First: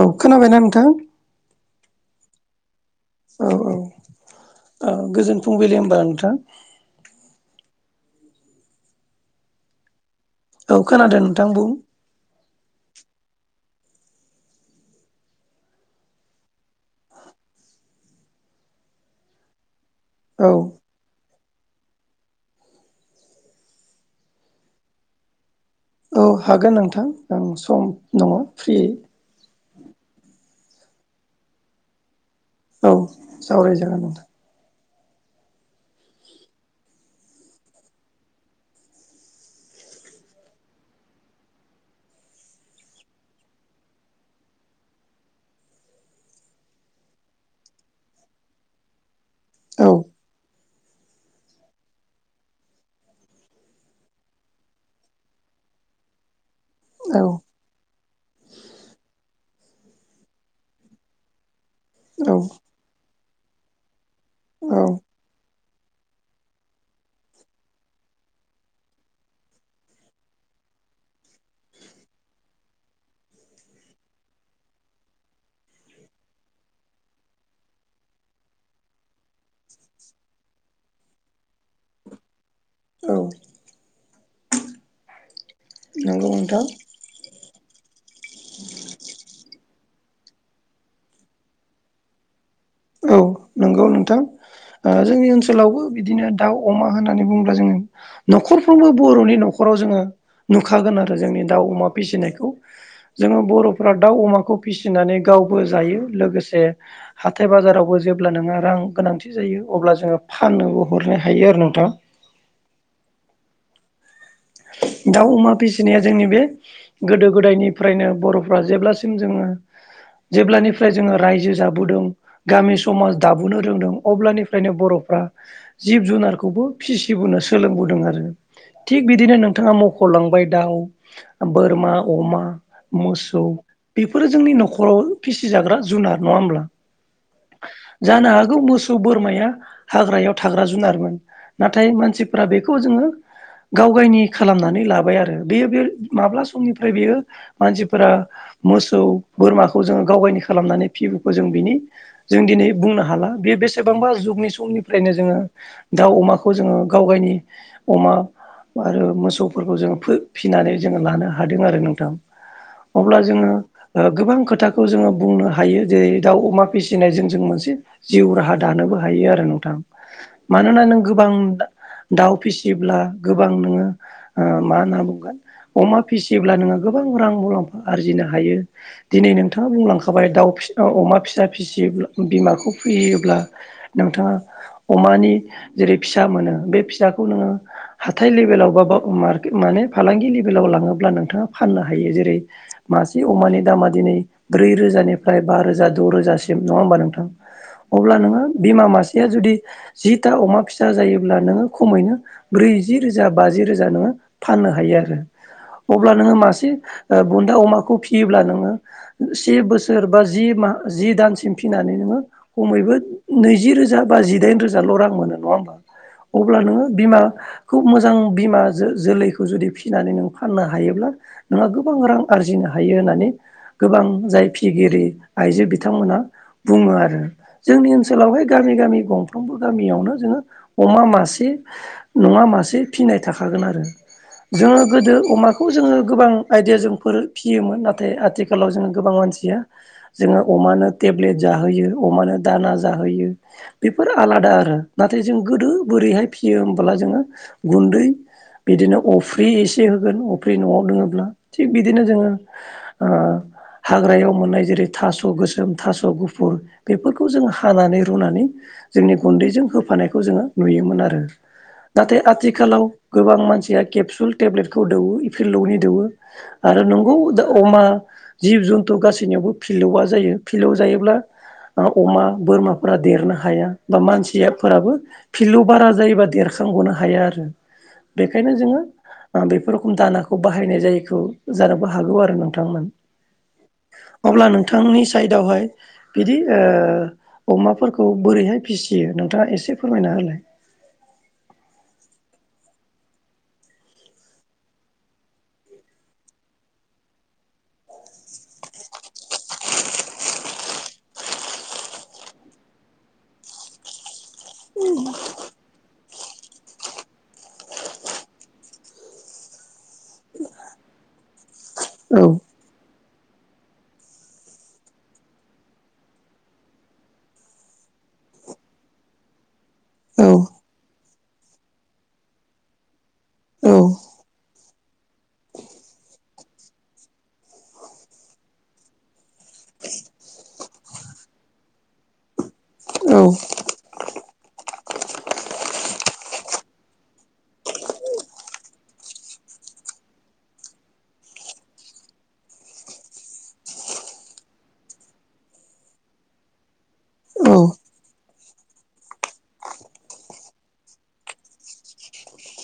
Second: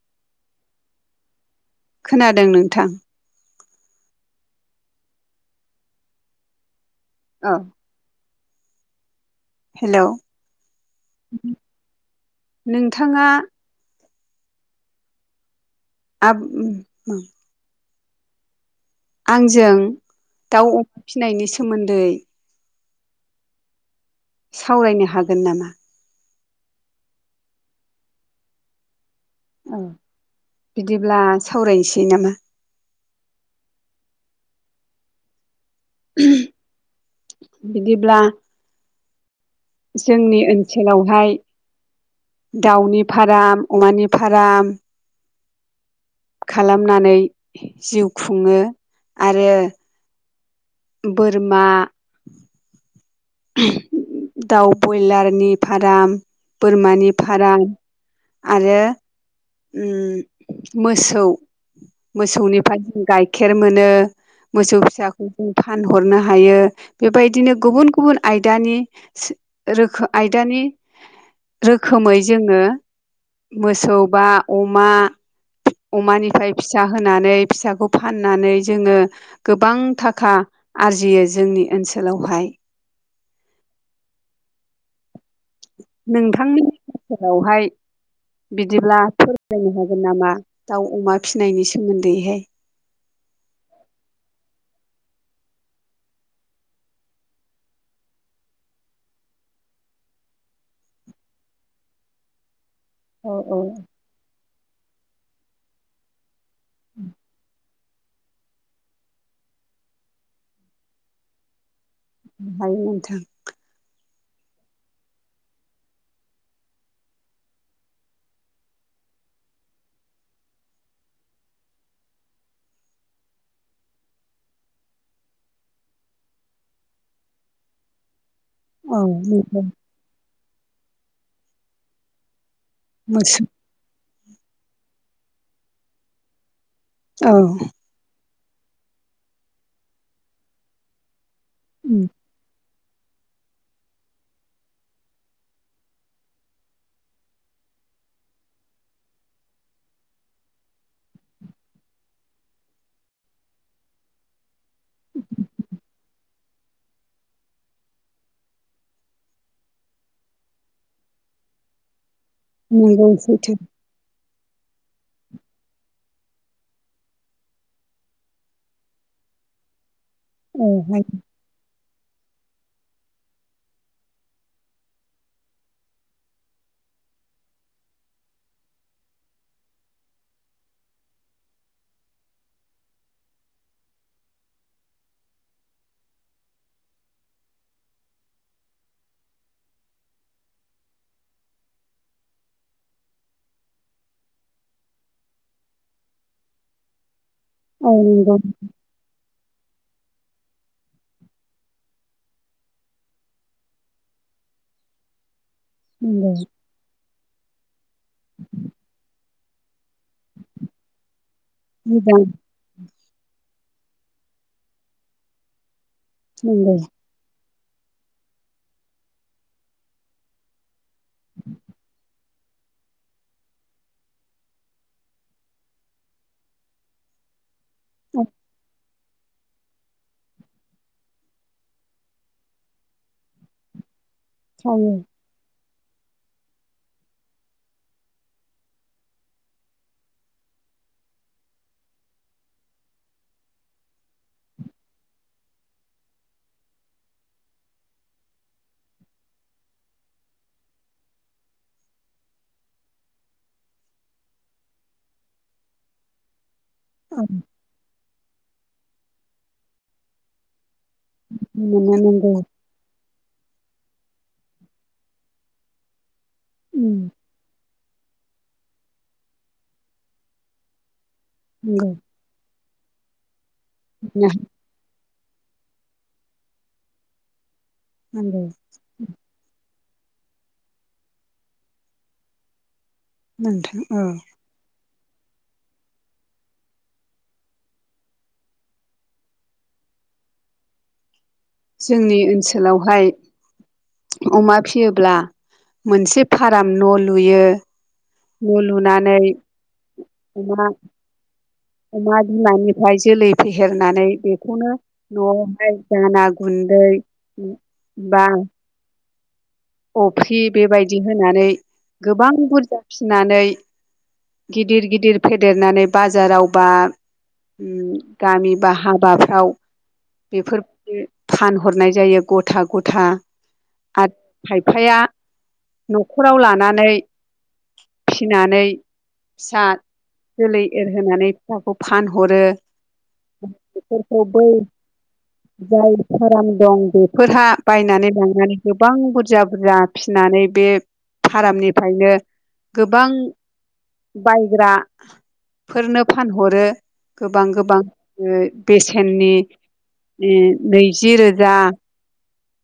औ खोनाबायना नोंथां? खोनादों नोंथां। औ औ औ गोजोन फुंबिलि होमबा नोंथां। औ। हेलौ? औ खोनादों नोंथां बुं। नोंथाङा [inaudible] आंजों औ दाउ अमा फिसिनायनि सोमोन्दै सावरायनो हागोन नामा? औ हागोन नोंथां आं सम दङ फ्रि। औ बिदिब्ला सावरायनोसै नामा? औ सावरायजागोन नोंथां। [unintelligible] बिदिब्ला जोंनि ओनसोलावहाय दाउनि फाराम अमानि फाराम खालामनानै जिउ खुङो आरो औ बोरमा दाउ बयलारनि फार्म बोरमानि औ फार्म। आरो उम मोसौ औ मोसौनिफ्राय जों गाइखेर मोनो। औ मोसौ फिसाखौ जों फानहरनो हायो बेबायदिनो गुबुन गुबुन आयदानि सो रोखो आयदानि रोखोमै जोङो मोसौ बा अमा अमानिफ्राय फिसा होनानै फिसाखौ फाननानै जोङो गोबां थाखा आरजियो जोंनि ओनसोलावहाय औ। नंगौ नोंथांनि नोंथां [unintelligible] फोरावहाय बिदिब्ला फोरमायनो हागोन नामा? दाउ अमा फिसिनायनि सोमोन्दैहाय। औ नंगौ नोंथां। ओ जोंनि ओनसोलावबो बिदिनो दाउ अमा होननानै बुङोब्ला जोङो न'खरफ्रोमबो बर'नि न'खराव जोङो नुखागोन आरो जोंनि दाउ अमा फिसिनायखौ। औ जोङो औ बर'फ्रा दाउ अमाखौ फिसिनानै गावबो जायो लोगोसे हाथथाय बाजारावबो जेब्ला नोंहा रां गोनांथि जायो अब्ला जोङो फाननोबो हरनो हायो आरो नोंथां। हायो नोंथां। दाउ अमा फिसिनाया जोंनि बे गोदो गोदायनिफ्रायनो बर'फ्रा जेब्लासिम जोङो जेब्लानिफ्राय जोङो रायजो जाबोदों। गामि समाज दाबोनो रोंदों अब्लानिफ्रायनो बर'फ्रा जिब जुनारखौबो फिसिबोनो सोलोंबोदों आरो। औ थिग बिदिनो नंगौ नोंथाङा मख'लांबाय दाउ बोरमा अमा मोसौ बेफोरो जोंनि न'खराव फिसिजाग्रा जुनार नङा होमब्ला। औ जानो हागौ मोसौ बोरमाया हाग्रायाव थाग्रा जुनारमोन नाथाय उम मानसि फोरा बेखौ जोङो गावगावनि खालामनानै लाबाय आरो बेयो बे माब्ला समनिफ्राय बेयो मानसिफोरा मोसौ बोरमाखौ जोङो गावनो खालामनानै फिबोखौ जों बिनि जों दिनै बुंनो हाला बे बेसेबांबा जुगनि समनि ओमफ्रायनो जोङो दाउ अमाखौ जोङो गाव गावनि अमा आरो मोसौफोरखौ जोङो फिनानै जोङो लानो हादों आरो नोंथां। नंगौ अब्ला जोङो सैथो ओ गोबां खोथाखौ जोङो बुंनो हायो जेरै दाउ अमा फिसिनायजों जों मोनसे जिउ राहा दानोबो हायो आरो नोंथां। औ मानोना नों गोबां दाउ फिसियोब्ला गोबां नोङो ओ मा होनना बुंगोन अमा फिसियोब्ला नोङो गोबां रां मुलाम्फा आरजिनो हायो। दिनै नोंथाङा बुंलांखाबाय दाउ अमा फिसा फिसियोब्ला बिमाखौ फियोब्ला नोंथाङा अमानि जेरै फिसा मोनो बे फिसाखौ नोङो हाथाय लेभेलाव बाबाक माने फालांगि लेभेलाव लाङोब्ला नोंथाङा फाननो हायो जेरै मासे अमानि दामा दिनै ब्रै रोजानिफ्राय बा रोजा द' रोजासिम नङा होमबा नोंथां? औ अब्ला नंगौ नोङो बिमा मासेया जुदि जिथा अमा फिसा जायोब्ला नोङो खमैनो ब्रै जि रोजा बाजि रोजा नोङो फाननो हायो आरो अब्ला नंगौ नोङो मासे बुन्दा अमाखौ फियोब्ला नोङो से बोसोर बा जि माह जि दानसिम फिनानै नोङो मोजां खमैबो नैजि रोजा बा जिदाइन रोजाल' रां मोनो नङा होमबा। अब्ला नंगौ नोङो बिमाखौ मोजां बिमा जो जोलैखौ जुदि फिसिनानै नों फाननो हायोब्ला नोंहा गोबां रां आरजिनो हायो होननानै गोबां जाय फिगिरि आइजो बिथांमोनहा बुङो आरो। जोंनि ओनसोलावहाय गामि गामि गं गंफ्रोमबो गामियावनो जोङो अमा मासे नङा मा मोनसे फिनाय थाखागोन आरो जोङो खायो गोदो अमा खौ जोङो गोबां आइदिया जों फोर फियोमोन नाथाय आथिखालाव जोङो गोबां मानसिया जोङो अमानो टेब्लेट जाहोयो अमानो दाना जाहोयो बेफोरो आलादा आरो नाथाय जों गोदो बोरैहाय फिसियो होमबोला जोङो गुन्दै बिदिनो अफ्रि एसे होगोन अफ्रि न'आव दोङोब्ला थिग बिदिनो जोङो ओ हाग्रायाव मोननाय जेरै थास' गोसोम थास' गुफुर बेफोरखौ जों हानानै रुनानै जोंनि गुन्दैजों होफानायखौ जोङो नुयोमोन आरो। मोना नाथाय नांगौ आथि आथिखालाव गोबां मानसिया केपसुल टेब्लेटखौ दौवो इफिलौनि दौवो आरो नोंगौ दा अमा जिब जुन्थु गासैनियावबो फिलौआ जायो फिलौआ जायोब्ला नंगौ ओ अमा बोरमा फोर देरनो हाया बा मानसिफोराबो फिलौआव बारा जायोबा देरखांबोननो हाया आरो। नांगौ बेखायनो जोङो आ बेफोर रखम दानाखौ बाहायनाय जायैखौ जानोबो हागौ आरो नोंथां नों नोंथां औ अब्ला नोंथांनि साइडावहाय बिदि ओ अमाफोरखौ बोरैहाय फिसियो नोंथाङा एसे फोरमायना होलाय। जोंनि ओनसोलावहाय अमा फियोब्ला मोनसे फाराम न' लुयो। न' लुनानै अमा अमा बिमानिफ्राय जोलै फेहेरनानै बेखौनो न'आवहाय दाना गुन्दै बा अफ्रि बेबायदि होनानै औ गोबां बुरजा फिसिनानै गिदिर गिदिर फेदेरनानै बाजाराव बा उम गामि बा हाबाफ्राव औ बेफोर दि फानहरनाय जायो ग'था ग'था। औ आरो खायफाया न'खराव लानानै [inaudible] फिनानै फिसा जोलै एरहोनानै फिसाखौ फानहरो। औ बेफोरखौ बै जाय फाराम दं बेफोरहा बायनानै लांनानै गोबां बुरजा बुरजा फिनानै बे फारामनिफ्रायनो गोबां बायग्रा फोरनो फानहरो गोबां गोबां बेसेननि। ए नैजि रोजा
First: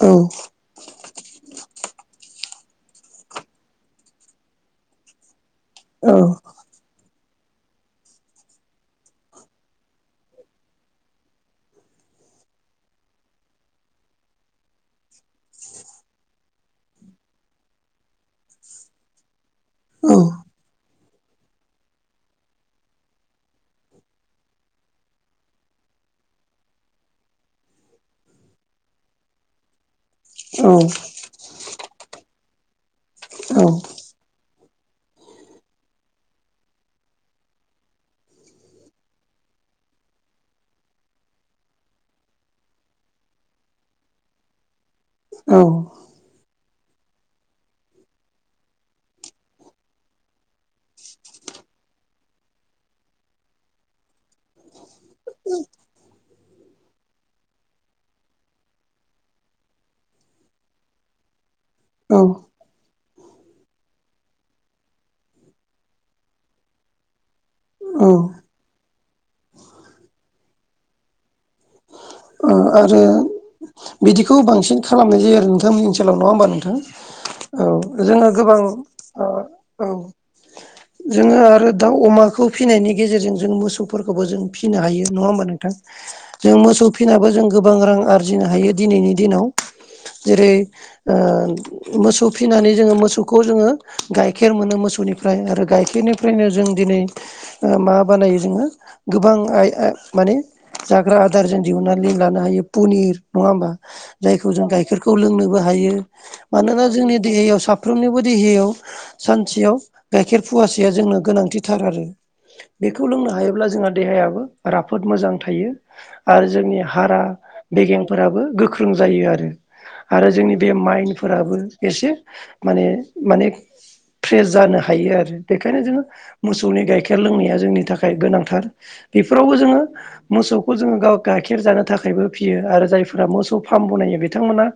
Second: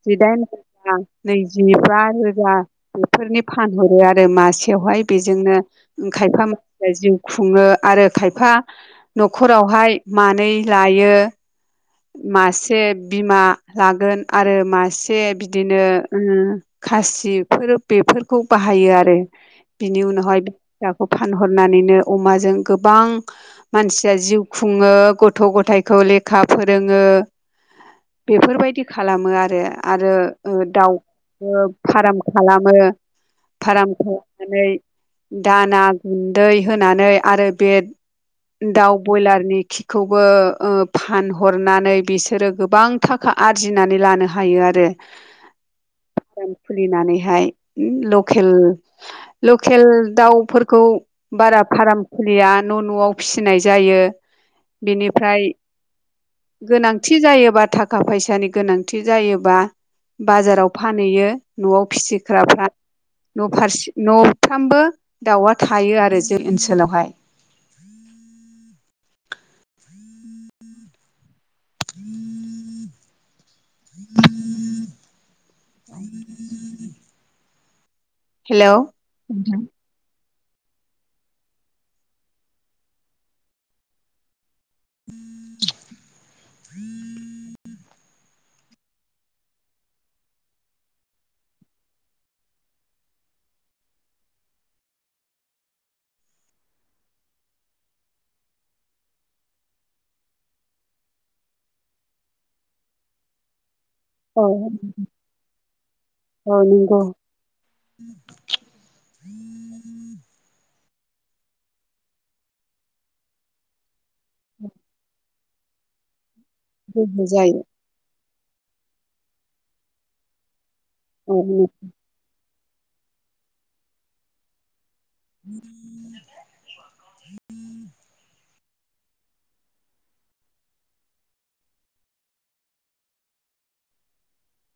जिदाइन रोजा नैजिबा रोजा। बेफोरनि फानहरो आरो मासेयावहाय बेजोंनो खायफा मानसिया जिउ खुङो आरो खायफा नखरावहाय मानै लायो। मासे बिमा लागोन आरो मासे बिदिनो ओ खासिफोर बेफोरखौ बाहायो आरो। बिनि उनावहाय औ-औ-औ-औ-औ-औ-औ-औ दा दाउखौ फानहरनानैनो अमाजों गोबां मानसिया जिउ खुङो गथ' गथाइखौ लेखा फोरोङो बेफोरबायदि खालामो आरो। आरो दाउ ओ फाराम खालामो। फराम खालामनानै दाना गुन्दै होनानै आरो बे दाउ बयलारनि खिखौबो ओ फा फानहरनानै बिसोरो गोबां थाखा आरजिनानै लानो हायो आरो। औ। दखान खुलिनानैहाय लकेल लखेल दाउफोरखौ बारा फाराम खुलिया न' न'आव फिसिनाय जायो बिनिफ्राय गोनांथि जायोबा थाखा फैसानि गोनांथि जायोबा बाजाराव फानैयो। न'आव फिसिग्राफ्रा नफारसि नफ्रामबो दाउआ थायो आरो जो ओनसोलावहाय। ओ आरो बिदिखौ बांसिन खालामनाय जायो आरो नोंथांमोननि ओनसोलाव नङा होमबा नोंथां? औ जोङो गोबां ओ हेलौ औ। जोङो आरो दाउ अमाखौ फिनायनि गेजेरजों जों मोसौ फोरखौबो जों फिनो हायो नङा होमबा नोंथां जों मोसौ फिनाबो जों गोबां रां आरजिनो हायो दिनैनि दिनाव जेरै ओ मोसौ फिनानै जोङो मोसौखौ जोङो गाइखेर मोनो मोसौनिफ्राय आरो गाइखेरनि फ्रायनो जों दिनै ओ मा बानायो जोङो गोबां आइ आ माने जाग्रा आदार जों दिहुनना नै लानो हायो पुनिर नङा होमबा? औ जायखौ जों गाइखेरखौ लोंनोबो हायो मानोना नंगौ जोंनि देहायाव साफ फ्रोमनिबो देहायाव सानसेयाव गाइखेर फुवासेया जोंनो गोनांथिथार आरो। बेखौ लोंनो हायोब्ला जोंहा देहायाबो राफोद मोजां थायो आरो जोंनि हारा गोहो जायो बेेगें फोराबो गोख्रों जायो आरो आरो जोंनि बे औ माइन्दफोराबो एसे माने माने फ्रेस जानो हायो आरो बेखायनो जोङो मोसौनि गाइखेर लोंनाया जोंनि थाखाय गोनांथार। इफोरावबो जोङो मोसौखौ जोङो गाव गाइखेर जानो थाखायबो फियो आरो जायफोरा मोसौ फार्म बनायो बिथांमोना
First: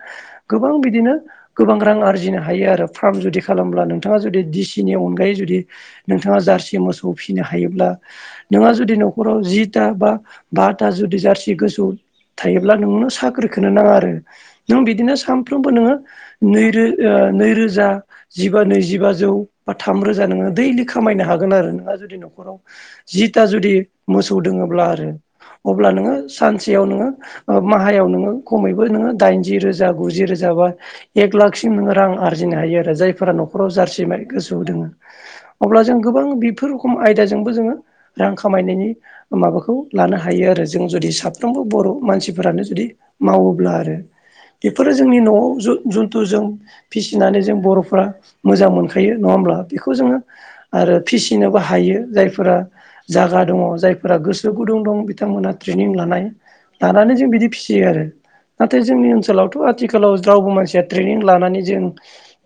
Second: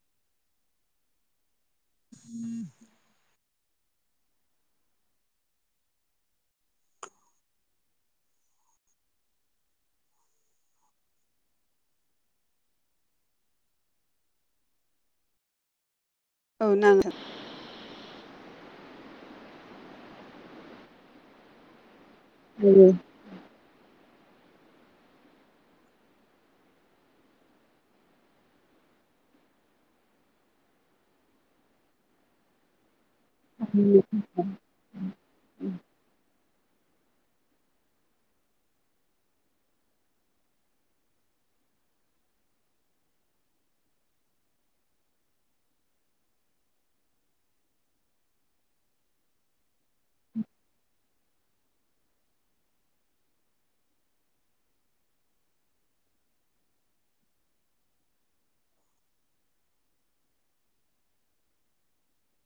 गोबां बिदिनो गोबां रां आरजिनो हायो आरो फार्म जुदि खालामब्ला नोंथाङा जुदि दिसिनि अनगायै जुदि नोंथाङा जार्सि मोसौ फिनो हायोब्ला। नोंहा जुदि न'खराव जिथा बा बाथा जुदि जारसि गोसौ थायोब्ला नोंनो साख्रिखोनो नाङा आरो नों बिदिनो सामफ्रोमबो नोङो औ नैरो नाङो ओ नैरोजा। जिबा नैजिबाजौ बा थाम रोजा नोङो दैलिग खामायनो हागोन आरो नोंहा जुदि अ दं जि था जुदि मोसौ दोङोब्ला आरो अब्ला नोङो सानस सेयाव नोङो माहायाव नोङो खमैबो नोङो दाइनजि रोजा गुजि रोजा बा एक लाखसिम नोङो रां आरजिनो हायो आरो जायफोरा न'खराव जारसि गोसोआव दोङो अब्ला जों गोबां बेफोर रखम आयदाजोंबो जोङो रां खामायनायनि माबाखौ लानो हायो आरो जों जुदि सा फ्रोमबो बर मानसिफ्रानो जुदि मावोब्ला आरो बेफोरो जोंनि न'आव जु जुन्थु जों फिसिनानै जों बर'फोरा मोजां मोनखायो नङा होमब्ला बेखौ जोङो आरो फिसिनोबो हायो जायफोरा जागा दङ जायफोरा गोसो गुदुं दं बिथांमोनहा ट्रेनिं लानाय लानानै जों बिदि फिसियो आरो नाथाय जोंनि ओनसोलावथ' आथिखालाव रावबो मानसिया ट्रेनिं लानानै जों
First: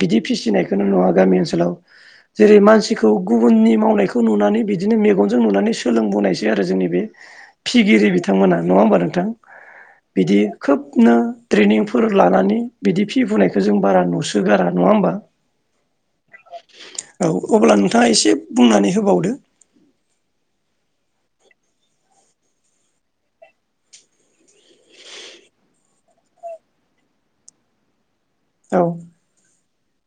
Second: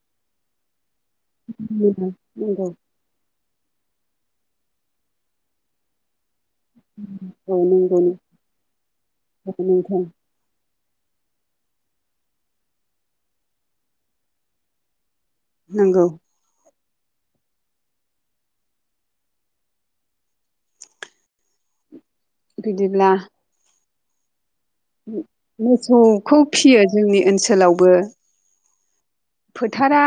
बिदि फिसिनाय खौनो नुया गामि ओनोलाव नंगौ जेरै मानसि खौ गुबुननि मावनायखौ नुनानै बिदिनो मेगनजों नुनानै सोलोंबोनायसै आरो जोंनि बि औ नंगौ फिगिरि बिथांमोना नङा होमबा नोंथां नोंथां बिदि खोबनो ट्रेनिंफोर लानानै बिदि फिफुनायखौ जों बारा नुसोगारा नङा होमबा? नंगौ औ अब्ला नोंथाङा एसे बुंनानै होबावदो बिदिब्ला मोसौखौ फियो जोंनि ओनसोलावबो औ फोथारा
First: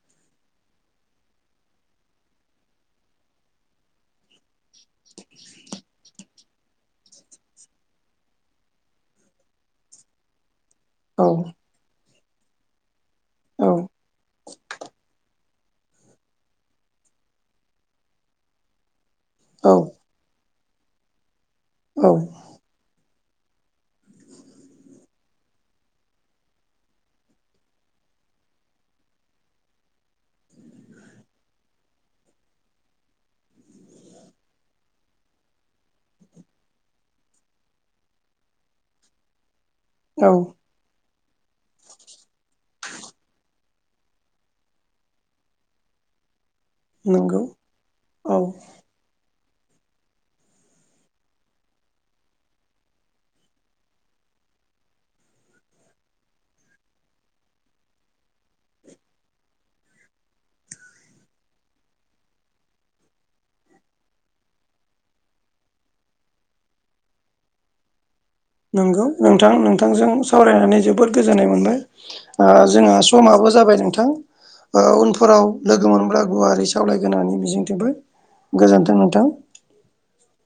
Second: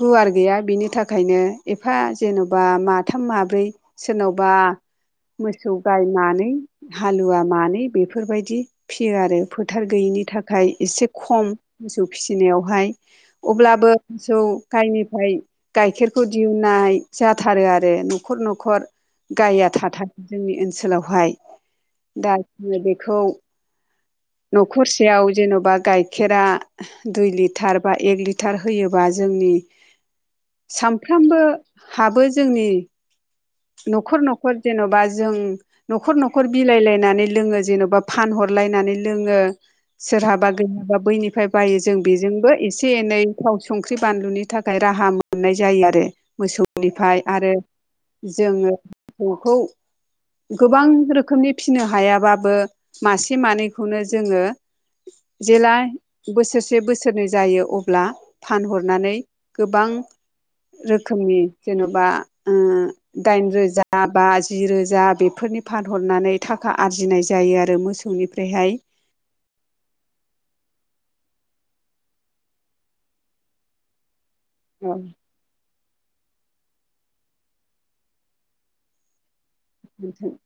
गुवार गैया बिनि थाखायनो एफा जेन'बा माथाम माब्रै सोरनावबा मोसौ गाय मानै हालुवा मानै बेफोरबायदि फियो आरो फोथार गैयिनि था खाय एसे औ खम मोसौ फिसिनायावहाय औ अब्लाबो मोसौ गायनिफ्राय गाइखेरखौ दिहुननाय जाथारो आरो न'खर न'खर गाइया औ थाथार जोंनि ओनसोलावहाय औ दा जोङो बेखौ न'खरसेयाव जेनबा गाइखेरा दुइ लिटार बा एक लिटार होयोबा जोंनि सामफ्रामबो हाबो जोंनि न'खर न'खर जेन'बा जों न'खर न'खर बिलायलायनानै लोङो जेन'बा फानहरलायनानै लोङो औ सोरहाबा गैयाबा बैनिफ्राय बायो जों बेजोंबो एसे एनै थाव संख्रि बानलुनि थाखाय राहा मोननाय जायो आरो मोसौ निफ्राय नंगौ आरो औ जोङो [inaudible] सौखौ गोबां रोखोमनि फिसिनो हायाबाबो मासे मानैखौनो जोङो जेला बोसोरसे बोसोरनै जायो अब्ला फानहरनानै गोबां रोखोमनि जेन'बा उम दाइन रोजा बा जि रोजा बेफोरनि फानहरनानै थाखा आरजिनाय जायो आरो मोसौ सौनिफ्राय हाय नंगौ नोंथां नोंथांजों सावरायनानै जोबोद गोजोननाय मोनबाय ओ जोंहा समाबो जाबाय नोंथां औ उनफोराव लोगो मोनोब्ला गुवारै सावलायगोनानै मिजिंथिंबो गोजोन्थों नोंथां गोन्थों